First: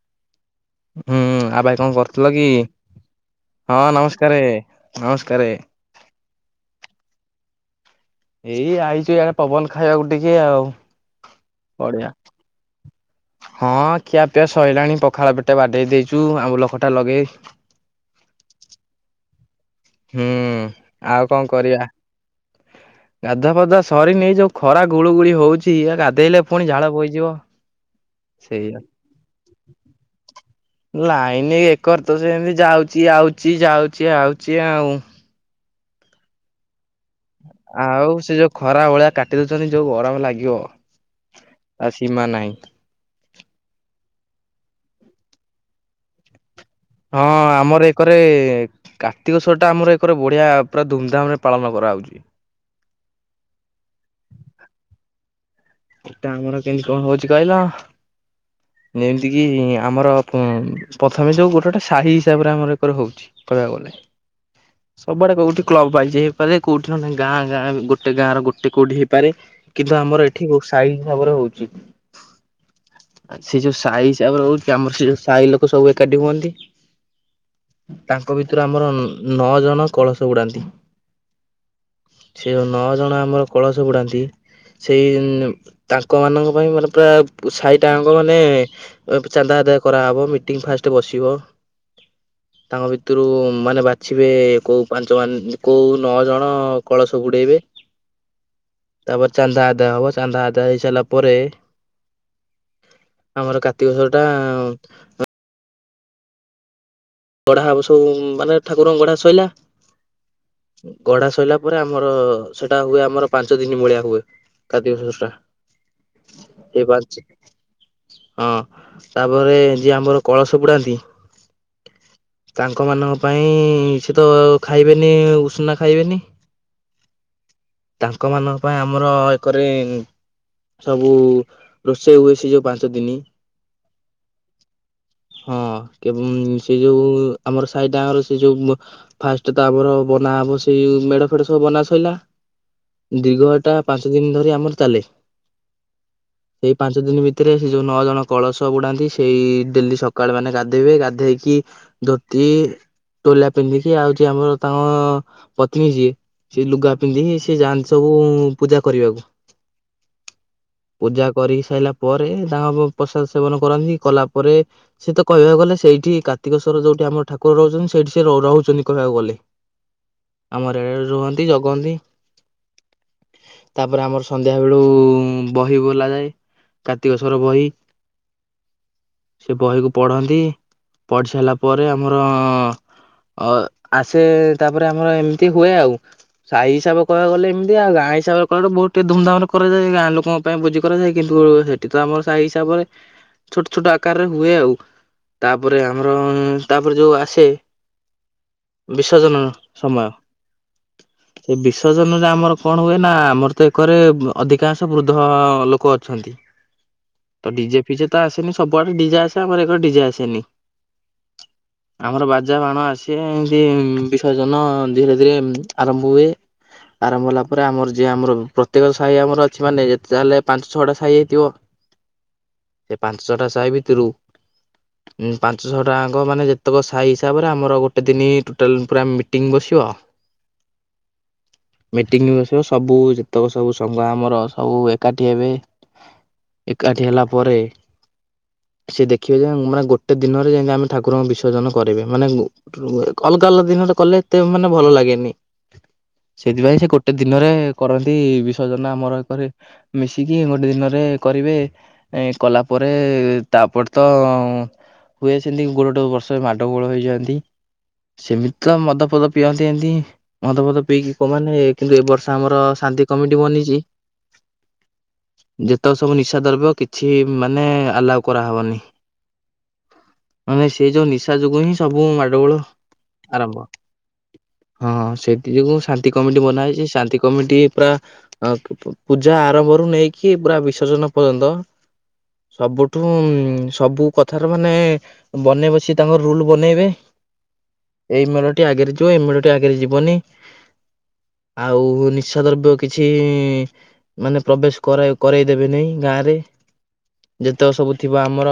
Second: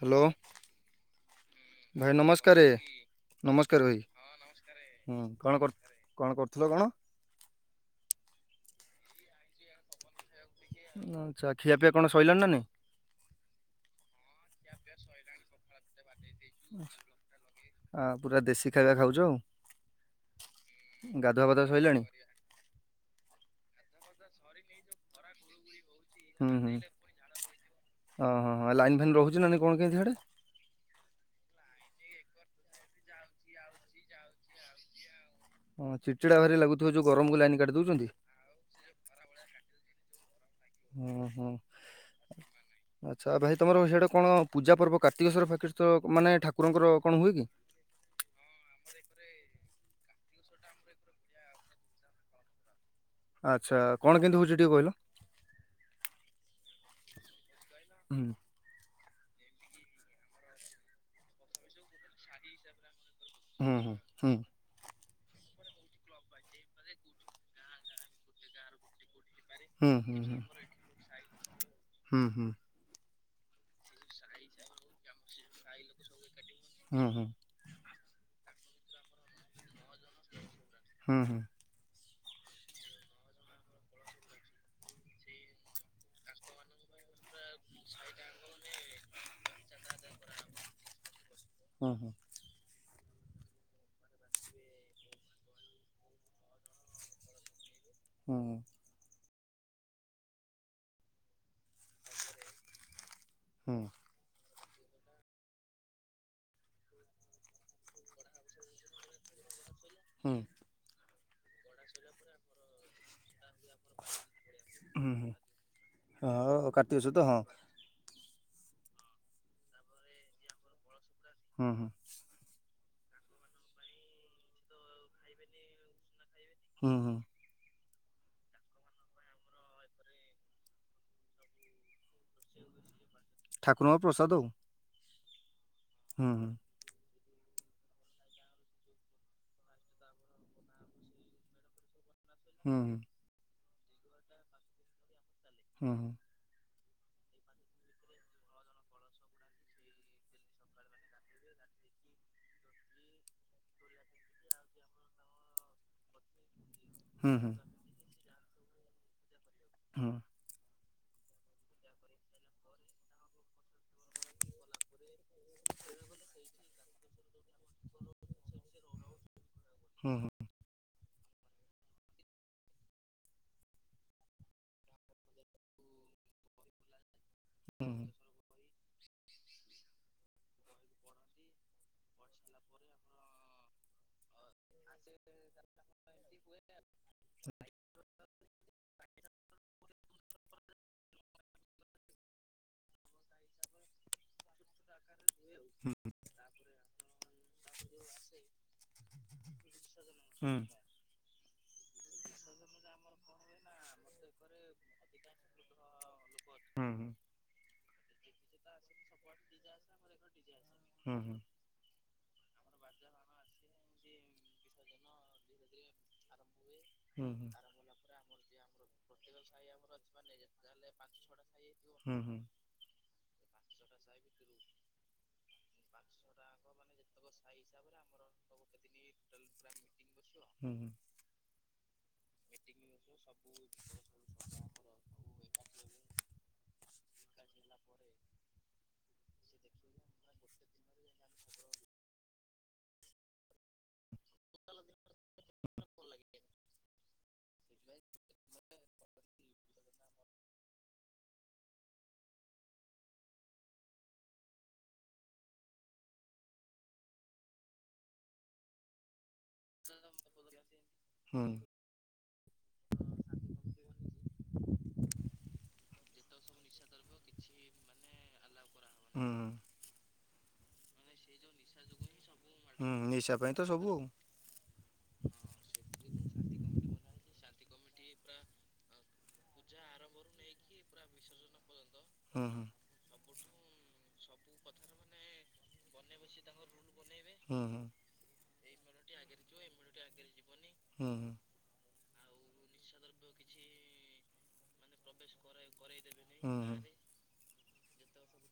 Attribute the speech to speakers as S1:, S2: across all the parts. S1: Hello!
S2: ହୁଁ ଆଉ କଣ
S1: ଭାଇ
S2: କରୁଥିଲ କି?
S1: ନମସ୍କାରେ।
S2: ହଁ
S1: ନମସ୍କାର ଭାଇ
S2: ନମସ୍କାରେ
S1: ହଁ,
S2: ନମସ୍କାରେ।
S1: କଣ କରୁ କଣ କରୁଥିଲ କଣ?
S2: ଏଇ ଆଇଛୁ ଇଆ
S1: ଆଚ୍ଛା ଖିଆ ପିଆ
S2: ବଢିଆ।
S1: କଣ ସଇଲାଣି ନା ନାଇ?
S2: ହଁ, ଖିଆ ପିଆ ସଇଲାଣି ପଖାଳ ପେଟେ ବାଡେଇ ଦେଇଛୁ ଆମ୍ୱୁଲ ଖଟା ଲଗେଇ।
S1: ଆ ପୁରା ଦେଶୀ ଖାଇବା ଖାଉଛ ଆଉ
S2: ହୁଁ। ଆଉ କଣ
S1: ଗାଧୁଆ ପାଧୁଆ
S2: କରିବା
S1: ସଇଲାଣି?
S2: ଗାଧୁଆ ପାଧୁଆ ସରିନି ଏଇ ଯୋଉ ଖରା ଗୁଳୁ ଗୁଳି ହଉଛି ଗାଧେଇଲେ ପୁଣି ଝାଳ ବୋହିଯିବ।
S1: ହଁ, ହଁ
S2: ସେଇଆ।
S1: ଲାଇନ୍ ଫାଇନ୍ ରହୁଛି ନା ନାହିଁ କଣ କେମତି ହିଆଡ଼େ?
S2: ଲାଇନ ଏକର ତ ସେମିତି ଯାଉଛି ଆଉଛି ଯାଉଛି ଆଉଛି ଆଉ
S1: ହଁ ଚିଡ଼ଚିଡା ଭାରି ଲାଗୁ ଥିବ ଯୋଉ ଗରମ
S2: ଆଉ ସେ ଯୋଉ ଖରା ବେଳିଆ କାଟି ଦଉଛନ୍ତି ଯୋଉ ଗରମ ଲାଗିବ।
S1: ହୁଁ ହୁଁ।
S2: ତା ସୀମା ନାହିଁ।
S1: ଆଚ୍ଛା ଭାଇ ତମର ସିଆଡେ କଣ ପୂଜା ପର୍ବ କାର୍ତ୍ତିକେସ୍ୱର ଫାର୍ତ୍ତିକେ ସ୍ୱର ମାନେ ଠାକୁରଙ୍କର କଣ
S2: ହଁ
S1: ହୁଏ କି
S2: ଆମର ଏ କରେ କାର୍ତ୍ତିକେ ସ୍ୱର ଟା ଆମର ଏକରେ ବଢ଼ିଆ ପୁରା ଧୁମ୍ ଧାମ୍ ରେ ପାଳନ କରାହେଉଛି।
S1: ଆଚ୍ଛା କଣ କେମିତି ହଉଛି ଟିକେ କହିଲ?
S2: ଟା ଆମର କେମତି କଣ ହଉଛି କହିଲ
S1: ହୁଁ
S2: ଯେମିତି କିି ଆମର ପ ଥମେ ଯୋଉ ଗୋଟେ ଗୋଟେ ସାହି ହିସାବରେ ଆମର ଏକରେ ହଉଛି କହିବାକୁ ଗଲେ।
S1: ହୁଁ ହୁଁ
S2: ସବୁଆଡ଼େ କଉଠି କ୍ଲବ ବାଇଜି ହେଇପାରେ କଉଠି ନହେନେ ଗାଁ ଗାଁ ଗୋଟେ ଗାଁ ର ଗୋଟେ କୋଉଠି ହେଇ ପାରେ
S1: ହୁଁ
S2: କିନ୍ତୁ
S1: ହୁଁ
S2: ଆମର ଏଠି ସାହି ହିସାବରେ ହଉଛି।
S1: ହୁଁ
S2: ଆ ସେ ଯୋଉ ସାହି ହିସାବ ହଉଛି ଆମର ସେ ସାଇ ଲୋକ ସବୁ ଏକାଠି ହୁଅନ୍ତି।
S1: ହୁଁ ହୁଁ ହୁଁ
S2: ତାଙ୍କ ଭିତରୁ ଆମର ନଅ ଜଣ କଳସ ବୁଡ଼ାନ୍ତି।
S1: ହୁଁ ହୁଁ
S2: ସେ ନଅ ଜଣ ଆମର କଳସ ବୁଡ଼ାନ୍ତି ସେ [unintelligible] ତାଙ୍କ ମାନଙ୍କ ପାଇଁ ମାନେ ପୁରା ସାହି ଟାଙ୍କ ମାନେ ଚାନ୍ଦା ଆଦାୟ କରାହେବ ମିଟିଂ ଫାଷ୍ଟ ବସିବ
S1: ହୁଁ ହୁଁ।
S2: ତାଙ୍କ ଭିତୁରୁ ମାନେ ବାଛିବେ କୋଉ ପାଞ୍ଚ ମାନ କୋଉ ନଅ ଜଣ କଳସ ବୁଡ଼େଇବେ। [inaudible]
S1: ହୁଁ
S2: ତାପରେ ଚାନ୍ଦା ଆଦାୟ ହବ ଚାନ୍ଦା ଆଦାୟ ହେଇସାରିଲା ପରେ ଆମର କାର୍ତ୍ତିକସର ଟା ଗଢ଼ା ହବ ସବୁ ମାନେ ଠାକୁରଙ୍କ ଗଢ଼ା ଶଇଲା।
S1: ହୁଁ
S2: ଗଢା ସୋଇଲା ପରେ ଆମର ସେଟା ହୁଏ ଆମର ପାଞ୍ଚ ଦିନ ମଳିଆ ହୁଏ
S1: ହୁଁ
S2: [unintelligible]
S1: ହୁଁ ହଁ ହଉ
S2: ସେଇ
S1: କାଟି
S2: ପାଞ୍ଚ
S1: ଅଛୁ ତ ହଁ।
S2: ହଁ ତାପରେ ଯିଏ ଆମର କଳସ ବୁଡ଼ାନ୍ତି
S1: ହୁଁ ହୁଁ।
S2: ତାଙ୍କ ମାନଙ୍କ ପାଇଁ ସେ ତ ଖାଇବେନି ଉଶ୍ନା ଖାଇବେନି
S1: ହୁଁ ହୁଁ।
S2: ତାଙ୍କ ମାନଙ୍କ ପାଇଁ ଆମର ଏକରେ ସବୁ ରୋଷେଇ ହୁଏ ସେ ଯୋଉ ପାଞ୍ଚ ଦିନ
S1: ଠାକୁରଙ୍କ ପ୍ରସାଦ ଆଉ
S2: ହଁ କେ
S1: ହୁଁ
S2: ସେ ଯୋଉ ଆମର ସାହି ଡାଁର ସେ ଯୋଉ ଫାଷ୍ଟ ତ ଆମର ବନା ହବ ସେଇ ମେଢ ଫେଡ ସବୁ ବନା ସଇଲା
S1: ହୁଁ ହୁଁ।
S2: ଦୀର୍ଘ ଟା ପାଞ୍ଚ ଦିନ ଧରି ଆମର ଚାଲେ
S1: ହୁଁ ହୁଁ।
S2: ସେଇ ପାଞ୍ଚ ଦିନ ଭିତରେ ସେ ଯୋଉ ନଅ ଜଣ କଳସ ବୁଡାନ୍ତି ସେଇ ଡେଲି ସକାଳେ ମାନେ ଗାଧେଇବେ ଗାଧେଇକି ଧୋତି ଟୋଲା ପିନ୍ଧିକି ଆଉଛି ଆମର ତାଙ୍କ ପତ୍ନୀ ଯିଏ ସେଇ ଲୁଗା
S1: ହୁଁ ହୁଁ
S2: ପିନ୍ଧିକି ସେ
S1: ହୁଁ
S2: ଯାଆନ୍ତି ସବୁ ପୂଜା କରିବାକୁ
S1: ହଁ।
S2: ପୂଜା କରି ସାରିଲା ପରେ ତାଙ୍କ ପ୍ରସାଦ ସେବନ କରନ୍ତି କଲା ପରେ ସେ ତ କହିବାକୁ ଗଲେ ସେଇଠି କତିକ ସ୍ୱର ଯୋଉଠି ଆମର ଠାକୁର ରହୁଛନ୍ତି ସେଇଠି ସେ ରହୁଛନ୍ତି କହିବାକୁ ଗଲେ
S1: ହୁଁ ହୁଁ
S2: ଆମ ରେଡରେ ରୁହନ୍ତି ଜଗନ୍ତି ତାପରେ ଆମର ସନ୍ଧ୍ୟାବେଳୁ ବହି ବୋଲାଯାଏ। କାର୍ତ୍ତିକ ସର ବହି
S1: ହୁଁ ହୁଁ
S2: ସେ ବହିକୁ ପଢନ୍ତି। ପଢ଼ି ସାରିଲା ପରେ ଆମର ଅ ଆସେ ତାପରେ ଆମର ଏମିତି ହୁଏ ଆଉ ସାହି ହିସାବ କହିବା ଗଲେ ଏମତି ଆ ଗାଁ ହିସାବ କ ବହୁତ ଟିକେ ଧୁମଧାମ ରେ କରାଯାଏ ଗାଁ ଲୋକଙ୍କ ପାଇଁ ବୋଜି କରାଯାଏ କିନ୍ତୁ ସେଠି ତ ଆମର ସାହି ହିସାବରେ ଛୋଟ ଛୋଟ ଆକାରରେ ହୁଏ ଆଉ ତାପରେ ଆମର ତାପରେ ଯୋଉ ଆସେ ବିସର୍ଜନ ସମୟ
S1: ହୁଁ।
S2: [inaudible] ସେ ବିସର୍ଜନରେ ଆମର କଣ ହୁଏ ନା ଆମର ତ ଏକରେ ଅଧିକାଂଶ ବୃଦ୍ଧ ଲୋକ ଅଛନ୍ତି
S1: ହୁଁ
S2: ତ ଡିଜେ ଫିଜେ ତ ଆସେନି ସବୁଆଡେ ଡିଜେ ଆସେ ଆମର ଏକର ଡିଜେ ଆସେନି,
S1: ହୁଁ ହୁଁ।
S2: ଆମର ବାଜା ବାଣ ଆସେ ଏମିତି ବିସର୍ଜନ ଧୀରେ ଧୀରେ ଆରମ୍ଭ ହୁଏ।
S1: ହୁଁ
S2: ଆରମ୍ଭ ହେଲା
S1: ହୁଁ।
S2: ପରେ ଆମର ଯିଏ ଆମର ପ୍ରତ୍ୟେକ ସାହି ଆମର ଅଛି ମାନେ ଯେତେ ତାହେଲେ ପାଞ୍ଚ ଛଅଟା ସାହି ହେଇଥିବ,
S1: ହୁଁ ହୁଁ।
S2: ସେ ପାଞ୍ଚଟା ସାହି ଭିତରୁ ପାଞ୍ଚଶହ ଟଙ୍କାଙ୍କ ମାନେ ଯେତକ ସାହି ହିସାବରେ ଆମର ଗୋଟେ ଦିନି ଟୋଟାଲ୍ ପୁରା ମି ଟିଂ ବସିବ
S1: ହୁଁ।
S2: ମିଟିଂ ବସିବ ସବୁ ଯେତେକ ସବୁ ସଂଘ ଆମର। ସବୁ ଏକାଠି ହେବେ ଏକାଠି ହେଲା ପରେ ସେ ଦେଖିବା ଯେ ମାନେ ଗୋଟେ ଗୋଟେ ଦିନରେ ଯେମତି ଆମେ ଠାକୁରଙ୍କୁ ବିସର୍ଜନ କରିବେ ମାନେ ଅଲଗା ଅଲଗା ଦିନରେ କଲେ ତେ ମାନେ ଭଲ ଲାଗେନି ସେଥିପାଇଁ ସେ ଗୋଟେ ଦିନରେ କରନ୍ତି ବିସର୍ଜନ ଆମର ଏକରେ ମିଶିକି ଗୋଟେ ଦିନରେ କରିବେ ଏ କଲା ପରେ ତାପରେ ତ ହୁଏ ସେମିତି ଗୋଟଟୋ ବର୍ଷ ମାଡ଼ ଗୋଳ ହୋଇଯାଆନ୍ତି ସେମିତି ତ ମଦଫଦ ପିଅନ୍ତି ଏମିତି ମଦଫଦ ପିଇକି କୋଉ ମାନେ କିନ୍ତୁ ଏ ବର୍ଷ ଆମର ଶାନ୍ତି କମିଟି ବନିଛି। ଯେତେକ ସବୁ ନିଶା ଦ୍ରବ୍ୟ କିଛି ମାନେ ଆଲାଓ କରାହବନି।
S1: ହୁଁ।
S2: ମାନେ ସେ ଯୋଉ ନିଶା ଯୋଗୁ ହିଁ ସବୁ ମାଡଗୋଳ
S1: ହୁଁ ନିଶା ପାଇଁ ତ
S2: ଆରମ୍ଭ।
S1: ସବୁ ଆଉ
S2: ହଁ ହଁ ସେଥି ଯୋଗୁ ଶାନ୍ତି କମିଟି ବନାହେଇଛି ଶାନ୍ତି କମିଟି ପୁରା ଆଁ ପୂଜା ଆରମ୍ଭରୁ ନେଇକି ପୁରା ବିସର୍ଜନ ପର୍ଯ୍ୟନ୍ତ ସବୁ ହୁଁ ସବୁ କଥାର ମାନେ ବନେଇ ବସି ତାଙ୍କ ରୁଲ ବନେଇବେ
S1: ହୁଁ।
S2: ଏଇ ମେଳଟି ଆଗରେ ଯିବ ଏଇ ମେଢ଼ ଟି ଆଗରେ ଯିବନି।
S1: ହୁଁ ହୁଁ। ହୁଁ
S2: ଆଉ ନିଶା ଦ୍ରବ୍ୟ କିଛି ମାନେ ପ୍ରବେଶ କର କରାଇ କରେଇଦେବେନି ଗାଁରେ। ଯେତେକ ସବୁ ଥିବ ଆମର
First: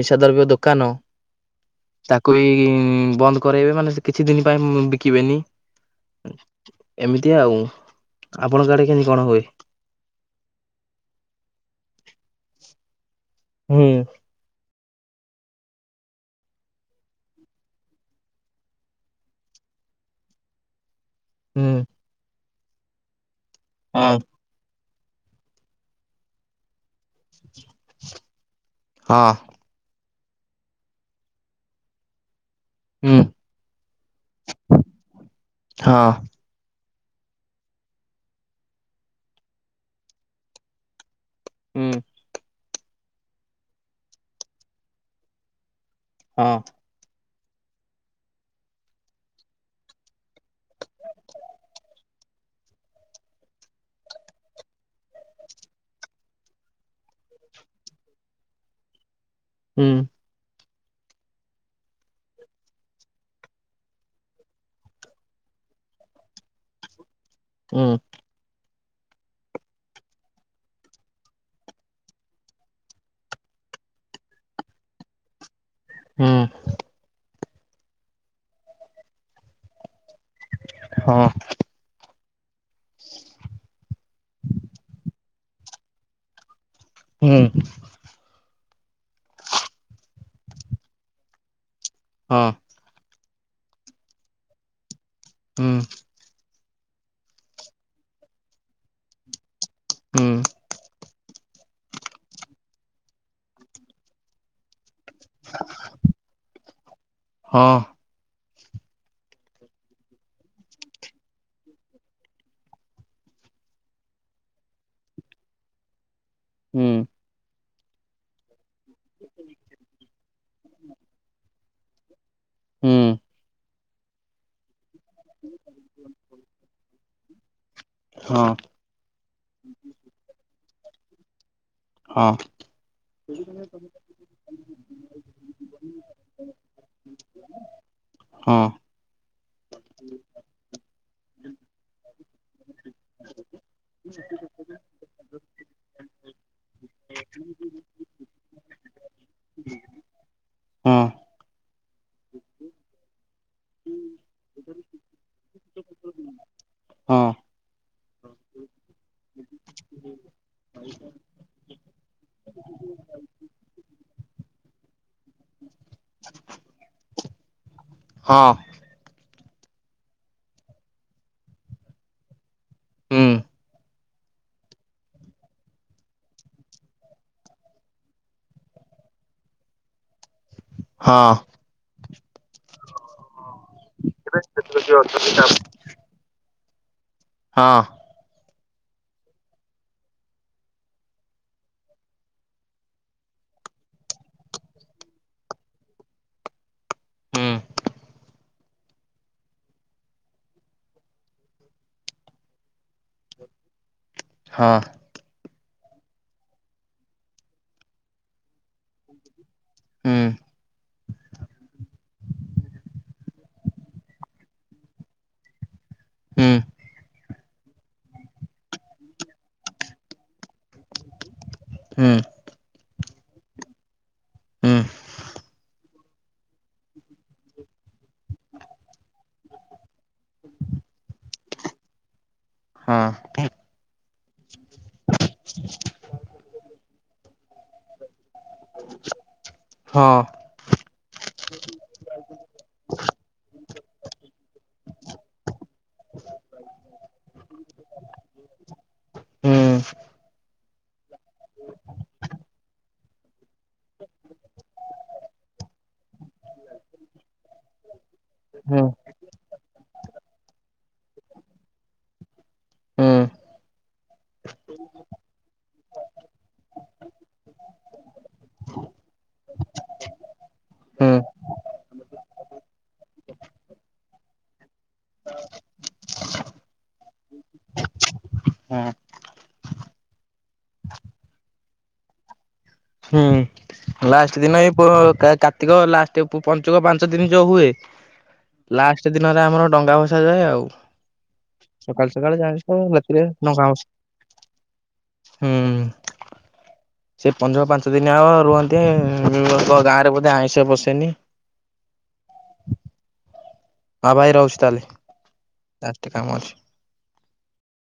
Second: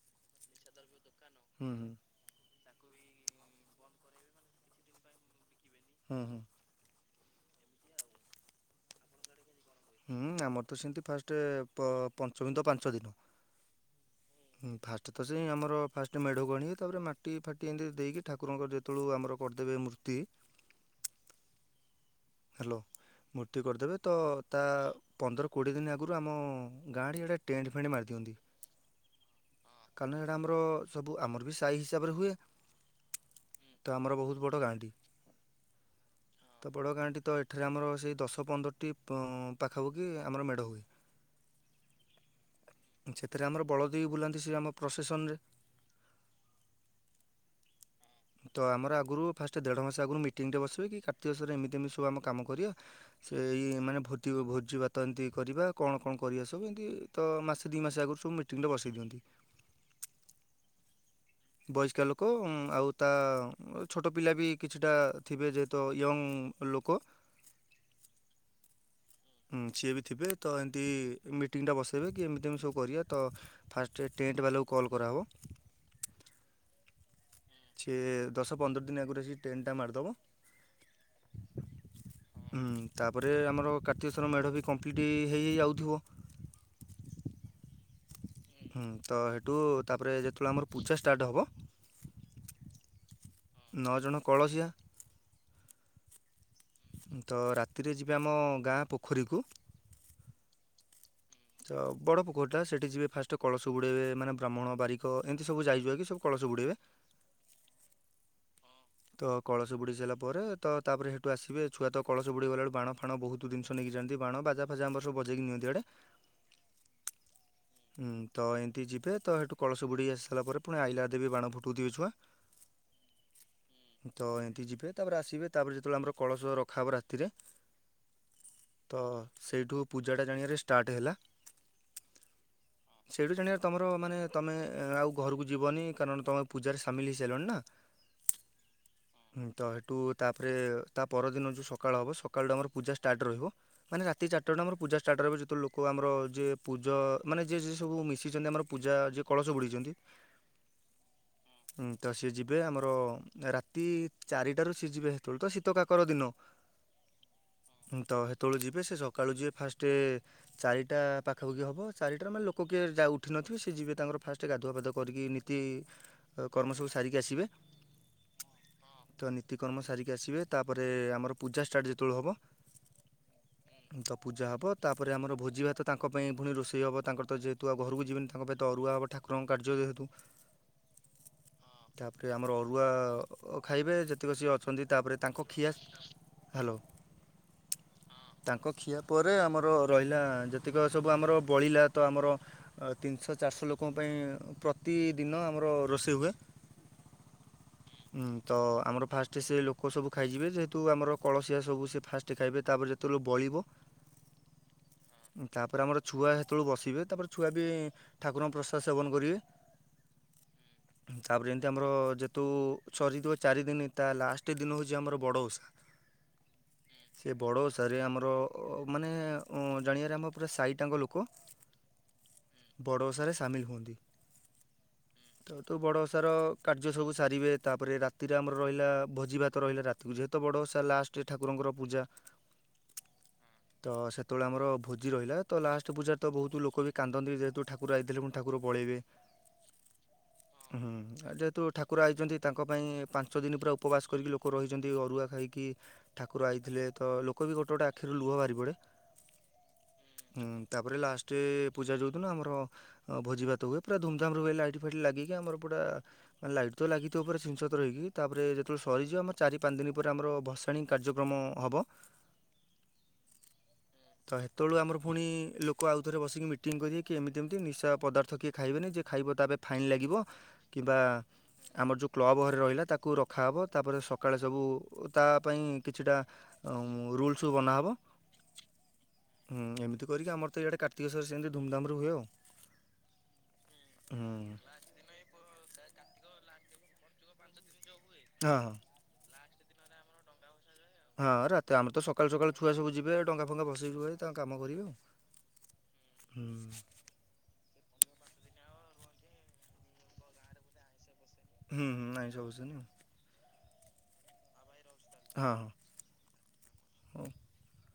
S2: ନିଶା ଦ୍ରବ୍ୟ ଦୋକାନ।
S1: ହୁଁ ହୁଁ ହୁଁ
S2: ତାକୁ କହି ବନ୍ଦ କରାଇବେ ମାନେ କିଛି ଦିନ ପାଇଁ ବିକିବେନି।
S1: ହୁଁ ହୁଁ।
S2: ଏମିତି ଆଉ। ଆପଣଙ୍କ ଆଡ଼େ କେମିତି କଣ ହୁଏ?
S1: ହୁଁ ଆମର ତ ସେମିତି ଫାଷ୍ଟ ପ ପଞ୍ଚମୀ ତ ପାଞ୍ଚ ଦିନ।
S2: ହୁଁ।
S1: ହୁଁ ଫାଷ୍ଟ ତ ସେଇ ଆମର ଫାଷ୍ଟ ମେଢ଼କୁ ଆଣିବେ ତାପରେ ମାଟି ଫାଟି ଏମିତି ଦେଇକି ଠାକୁରଙ୍କର ଯେତ ଜେଉ ଆମର କରିଦେବେ ମୂର୍ତ୍ତି।
S2: ହୁଁ
S1: ହ୍ୟାଲୋ, ମୂର୍ତ୍ତି କରିଦେବେ ତ
S2: ହଁ।
S1: ତା ପନ୍ଦର କୋଡ଼ିଏ ଦିନ ଆଗରୁ ଆମ ଗାଁରେ ଆରେ। ଟେଣ୍ଡ ଫେଟ ମାରି ଦିଅନ୍ତି।
S2: ହଁ।
S1: କାରଣ ସେଇଟା ଆମର ସବୁ ଆମର ବି ସାହି ହିସାବରେ ହୁଏ।
S2: ହୁଁ
S1: ତ ଆମର ବହୁତ ବଡ଼ ଗାଁଟି
S2: ହଁ।
S1: ତ ବଡ଼ ଗାଁଟି। ତ ଏଠାରେ ଆମର ସେଇ ଦଶ ପନ୍ଦରଟି ପ ପାଖାପାଖି ଆମର ମେଢ଼ ହୁଏ।
S2: ହୁଁ।
S1: ସେଥିରେ ଆମର ବଳଦେବୀ ବୁଲାନ୍ତି ସେ ଆମ ପ୍ରସେସନରେ।
S2: ହଁ।
S1: ତ ଆମର ଆଗରୁ ଫାଷ୍ଟ ଦେଢ ମାସ ଆଗରୁ ମିଟିଂରେ ବସିବି କି କାର୍ତିକ ସ୍ୱର ଏମିତି ମି ସବୁ ଆମ କାମ କରିବା। ସେ ଏଇ ମାନେ ଭୋତି ଭୋଜି ଭାତ ଏମିତି କରିବା କଣ କଣ କରିବା ସବୁ ଏମିତି। ତ ମାସେ ଦିଇ ମାସେ ଆଗରୁ ସବୁ ମିଟିଂଟ ବସେଇ ଦିଅନ୍ତି।
S2: ହୁଁ।
S1: ବୟସ୍କା ଲୋକ ଆଉ ତା ଛୋଟ ପିଲା ବି କିଛିଟା ଥିବେ ଯେହେତୁ ୟଙ୍ଗ ଲୋକ।
S2: ହୁଁ।
S1: ହୁଁ ସିଏ ବି ଥିବେ ତ ଏମିତି ମିଟିଂଟା ବସାଇବେ କି ଏମିତି ଏମତି ସବୁ କରିବା। ତ ଫାଷ୍ଟ ଟେଣ୍ଟ୍ ବାଲାକୁ କଲ୍ କରାହବ।
S2: ହୁଁ।
S1: ଛିଃ ଏ ଦଶ ପନ୍ଦର ଦିନ ଆଗରୁ ଆସି ଟେଣ୍ଟ ଟା ମାରିଦେବ।
S2: ହଁ।
S1: ହୁଁ ତାପରେ ଆମର କାର୍ତ୍ତିେଶ୍ୱର ମେଢ଼ ବି କମ୍ପ୍ଲିଟ୍ ହେଇ ହେ ଯାଉଥିବ।
S2: ହୁଁ।
S1: ହୁଁ ତ ହେଠୁ ତାପରେ ଯେତେବେଳେ ଆମର ପୂଛା ଷ୍ଟାର୍ଟ ହେବ।
S2: ହଁ।
S1: ନଅ ଜଣ କଳସିଆ।
S2: ହୁଁ।
S1: ତ ରାତିରେ ଯିବେ ଆମ ଗାଁ ପୋଖରୀକୁ।
S2: ହୁଁ।
S1: ତ ବଡ ପୋଖରିଟା ସେଠି ଯିବେ ଫାଷ୍ଟ କଳସ ବୁଡେଇବେ ମାନେ ବ୍ରାହ୍ମଣ, ବାରି କ ଏମିତି ସବୁ ଯାଇଜୁଆ କି ସବୁ କଳସ ବୁଡ଼ାଇବେ।
S2: ହଁ।
S1: ତ କଳସ ବୁଡି ସାରିଲା ପରେ ତ ତାପରେ ହେ ଠୁ ଆସିବେ ଛୁଆ ତ କଳସ ବୁଡ଼ିଗଲାବେଳୁ ବାଣ ଫଣ ବହୁତ ଜିନିଷ ନେଇକି ଯାନ୍ତି ବାଣ ବାଜା ଫାଜା ଆମର ସବୁ ବଜେଇକି ନିଅନ୍ତିଆଡ଼େ।
S2: ହୁଁ।
S1: ହଁ ତ ଏମିତି ଯିବେ ତ ସେଠୁ କଳସ ବୁଡେଇ ଆସି ସାରିବା ପରେ ପୁଣି ଆଇଲା ବେଳେ ବାଣ ଫୁଟାଉଥିବେ ଛୁଆ।
S2: ହୁଁ।
S1: ତ ଏମିତି ଯିବେ ତାପରେ ଆସିବେ ତାପରେ ଯେତେବେଳେ ଆମର କଳସ ରଖାହେବ ରାତିରେ
S2: ହଁ।
S1: ତ ସେଇଠୁ ପୂଜାଟା ଜାଣିବାରେ ଯେ ଷ୍ଟାର୍ଟ ହେଲା।
S2: ହଁ।
S1: ସେଇଠୁ ଜାଣିବା ତମର ମାନେ ତମେ ଆଉ ଘରକୁ ଯିବନି କାରଣ ତୁମେ ପୂଜାରେ ସାମିଲ ହୋଇଇସାରିଲଣି ନା।
S2: ହଁ।
S1: ହଁ ତ ସେଠୁ ତାପରେ ତା ପରଦିନ ଯେଉଁ ସକାଳ ହେବ ସକାଳଠୁ ଆମର ପୂଜା ଷ୍ଟାର୍ଟ ରହିବ। ମାନେ ରାତି ଚାରଟାରୁ ଆମ ପୂଜା ଷ୍ଟାର୍ଟ ରହିବ ଯେତେ ଲୋକ କେଉ ଆମର ଯିଏ ପୂଜ ମାନେ ଯିଏ ଯିଏ ସବୁ ମିଶିଛନ୍ତି ଆମର ପୂଜା ଯିଏ କଳସ ବୁଡ଼େଛନ୍ତି।
S2: ହଁ।
S1: ହଁ ତ ସିଏ ଯିବେ ଆମର ରାତି ଚାରିଟାରୁ ସିଏ ଯିବେ ସେତେବେଳେ ତ ତ କାକର ଦିନ
S2: ହଁ
S1: ତ ସେତେବେଳଳେ ଯିବେ ସେ ସକାଳୁ ଯିବେ ଫାଷ୍ଟ ରେ ଚାରିଟା ପାଖାପାଖି ହବ, ଚାରିଟା ମାନେ ଲୋକ କିଏ ଯେ ଉଠିନଥିବେ, ସେ ଯିବେ ତାଙ୍କର ଫାଷ୍ଟ ଗାଧୁଆ ପାଧୁଆ କରିକି କର୍ମ ସବୁ ସାରିକି ଆସିବେ।
S2: ହଁ।
S1: ତ ନୀତି କର୍ମ ସାରିକି ଆସିବେ ତାପରେ ଆମର ପୂଜା ଷ୍ଟାର୍ଟ ଯେତେବେଳେ ହବ
S2: ହୁଁ।
S1: ତ ପୂଜା ହେବ ତାପରେ ଆମର ଭୋଜି ଭାତ ତାଙ୍କ ପାଇଁ ପୁଣି ରୋଷେଇ ହେବ ତାଙ୍କର ତ ଯେହେତୁ ଆଉ ଘରକୁ ଯିବେନି ତାଙ୍କ ପାଇଁ ତ ଅରୁଆ ହେବ। ଠାକୁରଙ୍କ କାର୍ଯ୍ୟ ଯେହେତୁ।
S2: ହଁ।
S1: ତାପରେ ଆମର ଅରୁଆ ଖାଇବେ ଯେତିକ ସିଏ ଅଛନ୍ତି ତାପରେ ତାଙ୍କ ସ୍ ହ୍ୟାଲୋ।
S2: ହଁ।
S1: ତାଙ୍କ ଖିଆ ପରେ ଆମର ରହିଲା ଯେତିକି ସବୁ ଆମର ବଳିଲା ତ ଆମର ତିନିଶହ ଚାରିଶହ ଲୋକଙ୍କ ପାଇଁ ପ୍ରତିଦିନ ଆମର ରୋଷେଇ ହୁଏ।
S2: ହୁଁ
S1: ହୁଁ ତ ଆମର ଫାଷ୍ଟ ସେ ଲୋକ ସବୁ ଖାଇଯିବେ ଯେହେତୁ ଆମର କଳସିଆ ସବୁ ସେ ଫାଷ୍ଟ ଖାଇବେ ତାପରେ ଯେତେବେଳେ ବଳିବ
S2: ହଁ।
S1: ତାପରେ ଆମର ଛୁଆ ସେତେବେଳେ ବସିବେ ତାପରେ ଛୁଆ ବି ଠାକୁରଙ୍କ ପ୍ରସାଦ ସେବନ କରିବେ।
S2: ହୁଁ
S1: ତାପରେ ଏମତି ଆମର ଯେ ତ ସରିଥିବା ଚାରି ଦିନ, ତା ଲାଷ୍ଟ ଦିନ ହେଉଛି ଆମର ବଡ଼ ଓଷା।
S2: ହୁଁ
S1: ସେ ବଡ଼ ଓଷାରେ ଆମର, ମାନେ ଜାଣିବାରେ, ଆମ ପୁରା ସାହି ଟାଙ୍କ ଲୋକ
S2: ହୁଁ।
S1: ବଡ଼ ଓସାରେ ସାମିଲ ହୁଅନ୍ତି। ତ ତ ବଡ଼ ଓଷାର କାର୍ଯ୍ୟ ସବୁ ସାରିବେ ତାପରେ ରାତିରେ ଆମର ରହିଲା ଭୋଜିଭାତ ରହିଲା ରାତିକୁ ଯେହେତୁ ବଡ ଓଷା ଲାଷ୍ଟ ଠାକୁରଙ୍କର ପୂଜା।
S2: ହଁ ଠିକ।
S1: ତ ସେତେବେଳେ ଆମର ଭୋଜି ରହିଲା ତ ଲାଷ୍ଟ୍ ପୂଜା ତ ବହୁତ ଲୋକ ବି କାନ୍ଦନ୍ତି ଯେହେତୁ ଠାକୁର ଆଇଥିଲେ ପୁଣି ଠାକୁର ପଳେଇବେ
S2: ହଁ।
S1: ହୁଁ ଆଉ ଯେହେତୁ ଠାକୁର ଆଇଛନ୍ତି ତାଙ୍କ ପାଇଁ ପାଞ୍ଚ ଦିନି ପୁରା ଉପବାସ କରିକି ଲୋକ୍ ଲୋକ ରହିଚନ୍ତି ଅରୁଆ ଖାଇକି ଠାକୁର ଆଇଥିଲେ ତ ଲୋକ ବି ଗୋଟେ ଗୋଟେ ଆଖିରୁ ଲୁହ ବାହାରି ପଡ଼େ। ହୁଁ ତାପରେ ଲାଷ୍ଟେ ପୂଜା ଯଉଦିନ ଆମର ଭୋଜିଭାତ ହୁଏ ପୁରା ଧୁମଧାମ୍ ର ହୁଏ ଲାଇଟି ଫାଇଟି ଲାଗିକି ଆମର ପୁରା ମାନେ ଲାଇଟ୍ ତ ଲାଗିଥିବ ପୁରା ଛିନ୍ ଛତର ହେଇକି। ତାପରେ
S2: ହୁଁ
S1: ଯେତେବେଳେ
S2: ହୁଁ
S1: ସରିଯିବ ଆମର ଚାରି ପାଞ୍ଚ ଦିନି ପରେ ଆମର ଭସାଣି କାର୍ଯ୍ୟକ୍ରମ ହବ।
S2: ହୁଁ।
S1: ତ ହେତବେଳୁ ଆମର ପୁଣି ଲୋକ ଆଉଥରେ ବସିକି ମିଟିଂ କରିବେ କି ଏମିତି ଏମିତି ନିଶା ପଦାର୍ଥ କିଏ ଖାଇବେନି ଯେ ଖାଇବ ତାପରେ ଫାଇନ୍ ଲାଗିବ କିମ୍ବା
S2: ହୁଁ
S1: ଆମର ଯୋଉ କ୍ଲବ ଘରେ ରହିଲା ତାକୁ ରଖାହବ ତାପରେ ସ ସକାଳେ ସବୁ ତା ପାଇଁ କିଛିଟା ରୁଲ୍ସ୍ ବନା ହବ
S2: ହଁ
S1: ହଁ ଏମିତି କରିକି ଆମର ତ ଇଆଡେ କାର୍ତ୍ତିକ ସର ସେମିତି ଧୁମ୍ ଧାମ୍ ରେ ହୁଏ ଆଉ।
S2: ହୁଁ
S1: ହୁଁ
S2: ଲାଷ୍ଟ୍ ଦିନ ଏଇ ପୁର କାର୍ତ୍ତିକ ଲାଷ୍ଟ୍ ଏତେ ପଞ୍ଚୁକ ପାଞ୍ଚ ଦିନ ଯୋଉ ହୁଏ
S1: ହଁ ହଁ।
S2: ଲାଷ୍ଟ୍ ଦିନରେ ଆମର ଡଙ୍ଗା ଭସା ଯାଏ ଆଉ।
S1: ହଁ ରାତି ଆମର ତ ସକାଳୁ ସକାଳୁ ଛୁଆ
S2: ଜାଣିଛ
S1: ସବୁ ଯିବେ
S2: ରାତିରେ
S1: ଡଙ୍ଗା
S2: ନଙ୍କା
S1: ଫଙ୍ଗା
S2: ହୁଁ।
S1: ଭସେଇ ଭୁସା କି ତାଙ୍କ କାମ କରିବେ ଆଉ। ହୁଁ।
S2: ସେ ପନ୍ଦର -ପାଞ୍ଚ ଦିନ ଆଉ ରୁହନ୍ତି ଗାଁ ରେ ବୋଧେ ଆଇଁଷ ପସେନି
S1: ହୁଁ -ହୁଁ ଆଇଁଷ ପସେନି ଆଉ
S2: ଆଉ ଭାଇ ରହୁଚି ତାହେଲେ।
S1: ହଁ- ହଁ।
S2: ରଟେ କାମ ଅଛି।
S1: ହଉ।